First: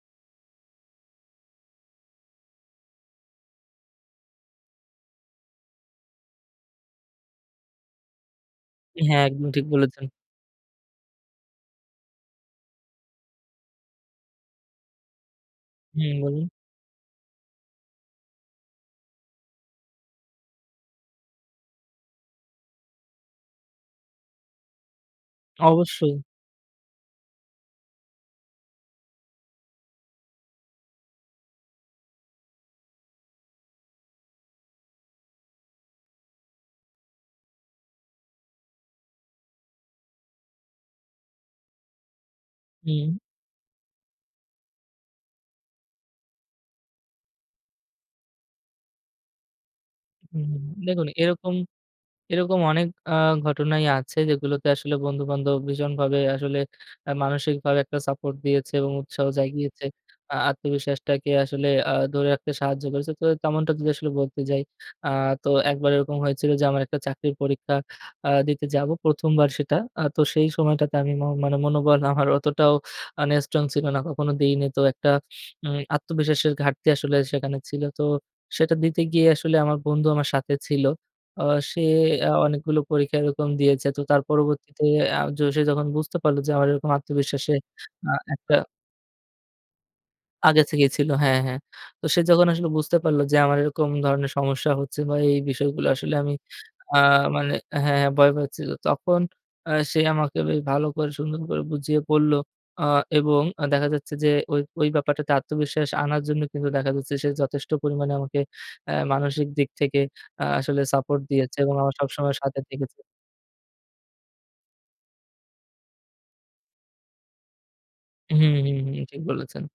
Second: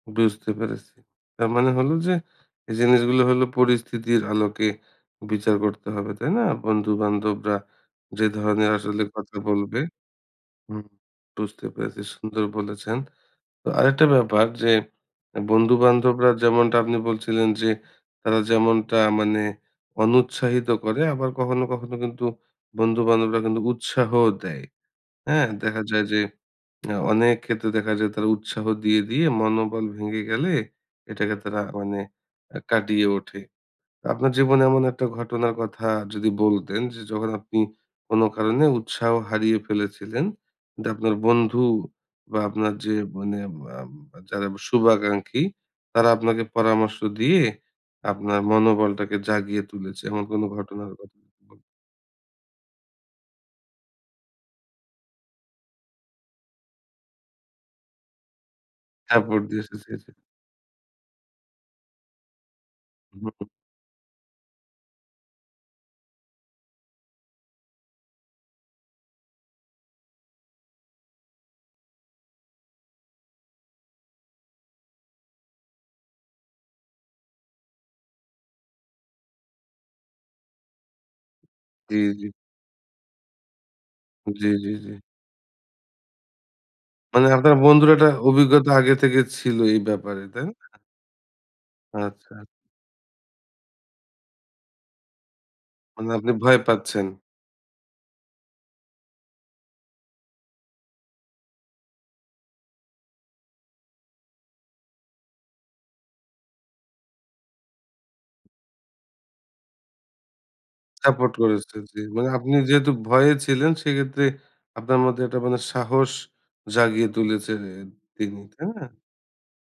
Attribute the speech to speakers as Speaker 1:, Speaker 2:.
Speaker 1: বুঝতে পেরেছি। তার মানে হলো যে, এই জিনিসগুলো হলো পরিস্থিতির আলোকে বিচার করতে হবে, তাই না? বন্ধু-বান্ধবরা যে, ধরনের আসলে
Speaker 2: হ্যাঁ,
Speaker 1: কথা
Speaker 2: একদম ঠিক
Speaker 1: বলবে
Speaker 2: বলেছেন।
Speaker 1: হুম, বুঝতে পেরেছি, সুন্দর বলেছেন। তো আরেকটা ব্যাপার যে,
Speaker 2: হুম,
Speaker 1: বন্ধু-বান্ধবরা
Speaker 2: বলুন?
Speaker 1: যেমনটা আপনি বলছিলেন যে, তারা যেমনটা মানে অনুৎসাহিত করে, আবার কখনো, কখনো কিন্তু বন্ধু-বান্ধবরা কিন্তু উৎসাহ দেয়। হ্যাঁ? দেখা যায় যে,
Speaker 2: অবশ্যই।
Speaker 1: আ অনেক ক্ষেত্রে দেখা যায় তারা উৎসাহ দিয়ে, দিয়ে মনোবল ভেঙে গেলে, এটাকে তারা মানে আ কাটিয়ে ওঠে। আপনার জীবনে এমন একটা ঘটনার কথা যদি বলতেন যে, যখন আপনি কোনো কারণে উৎসাহ হারিয়ে ফেলেছিলেন, কিন্তু আপনার বন্ধু বা আপনার যে,
Speaker 2: হুম।
Speaker 1: মানে বাবা যারা শুভাকাঙ্খী, তারা আপনাকে পরামর্শ দিয়ে, আপনার মনোবলটাকে জাগিয়ে তুলেছে? এমন কোন
Speaker 2: হুম।
Speaker 1: ঘটনার
Speaker 2: দেখুন
Speaker 1: কথা
Speaker 2: এরকম, এরকম আ অনেক ঘটনাই আছে যেগুলোতে আসলে বন্ধু-বান্ধব ভীষণভাবে আসলে, আ মানসিকভাবে একটা সাপোর্ট দিয়েছে এবং উৎসাহ
Speaker 1: সাপোর্ট দিয়েছে
Speaker 2: জাগিয়েছে।
Speaker 1: জি, জি।
Speaker 2: আ আত্মবিশ্বাসটাকে আসলে আ ধরে রাখতে সাহায্য করেছে। তো
Speaker 1: হুম।
Speaker 2: তেমনটা যদি আসলে বলতে যাই। আ তো একবার এরকম হয়েছিল যে, আমার একটা চাকরির পরীক্ষা আ দিতে যাবো, প্রথমবার সেটা। তো সেই সময়টাতে আমি মন মানে মনোবল আমার অতটাও মানে স্ট্রং ছিল না। কখনো দেইনি। তো একটা উম আত্মবিশ্বাসের ঘাটতি আসলে সেখানে ছিল। তো সেটা দিতে গিয়ে আসলে আমার বন্ধু আমার সাথে ছিল। আ সে
Speaker 1: জি, জি।
Speaker 2: আ অনেকগুলো পরীক্ষা এরকম দিয়েছে। তো তার
Speaker 1: জি, জি,
Speaker 2: পরবর্তীতে,
Speaker 1: জি।
Speaker 2: আ সে যখন বুঝতে পারলো যে, আমার এরকম
Speaker 1: মানে আপনার
Speaker 2: আত্মবিশ্বাসে,
Speaker 1: বন্ধুর একটা
Speaker 2: আ একটা
Speaker 1: অভিজ্ঞতা আগে থেকে ছিল এই ব্যাপারে, তাই না?
Speaker 2: আগে থেকেই ছিল। হ্যাঁ, হ্যাঁ। তো সে
Speaker 1: আচ্ছা।
Speaker 2: যখন আসলে বুঝতে পারলো যে, আমার এরকম ধরনের সমস্যা হচ্ছে বা এই বিষয়গুলো
Speaker 1: মানে
Speaker 2: আসলে
Speaker 1: আপনি
Speaker 2: আমি
Speaker 1: ভয়
Speaker 2: আ
Speaker 1: পাচ্ছেন।
Speaker 2: মানে হ্যাঁ, হ্যাঁ, ভয় পাচ্ছিল। তখন আ সে আমাকে বে ভালো করে, সুন্দর করে বুঝিয়ে বলল। আ এবং দেখা যাচ্ছে যে, ওই, ওই ব্যাপারটাতে আত্মবিশ্বাস আনার জন্য কিন্তু দেখা যাচ্ছে, সে যথেষ্ট পরিমাণে আমাকে অ্যা মানসিক দিক থেকে, আ আসলে সাপোর্ট
Speaker 1: সাপোর্ট
Speaker 2: দিয়েছে
Speaker 1: করেছে,
Speaker 2: এবং আমার
Speaker 1: জি। মানে
Speaker 2: সবসময়
Speaker 1: আপনি
Speaker 2: সাথে
Speaker 1: যেহেতু
Speaker 2: থেকেছে।
Speaker 1: ভয়ে ছিলেন, সেক্ষেত্রে আপনার মধ্যে একটা মানে সাহস জাগিয়ে তুলেছে তিনি
Speaker 2: হুম,
Speaker 1: তাই
Speaker 2: হুম,
Speaker 1: না?
Speaker 2: হুম, ঠিক বলেছেন।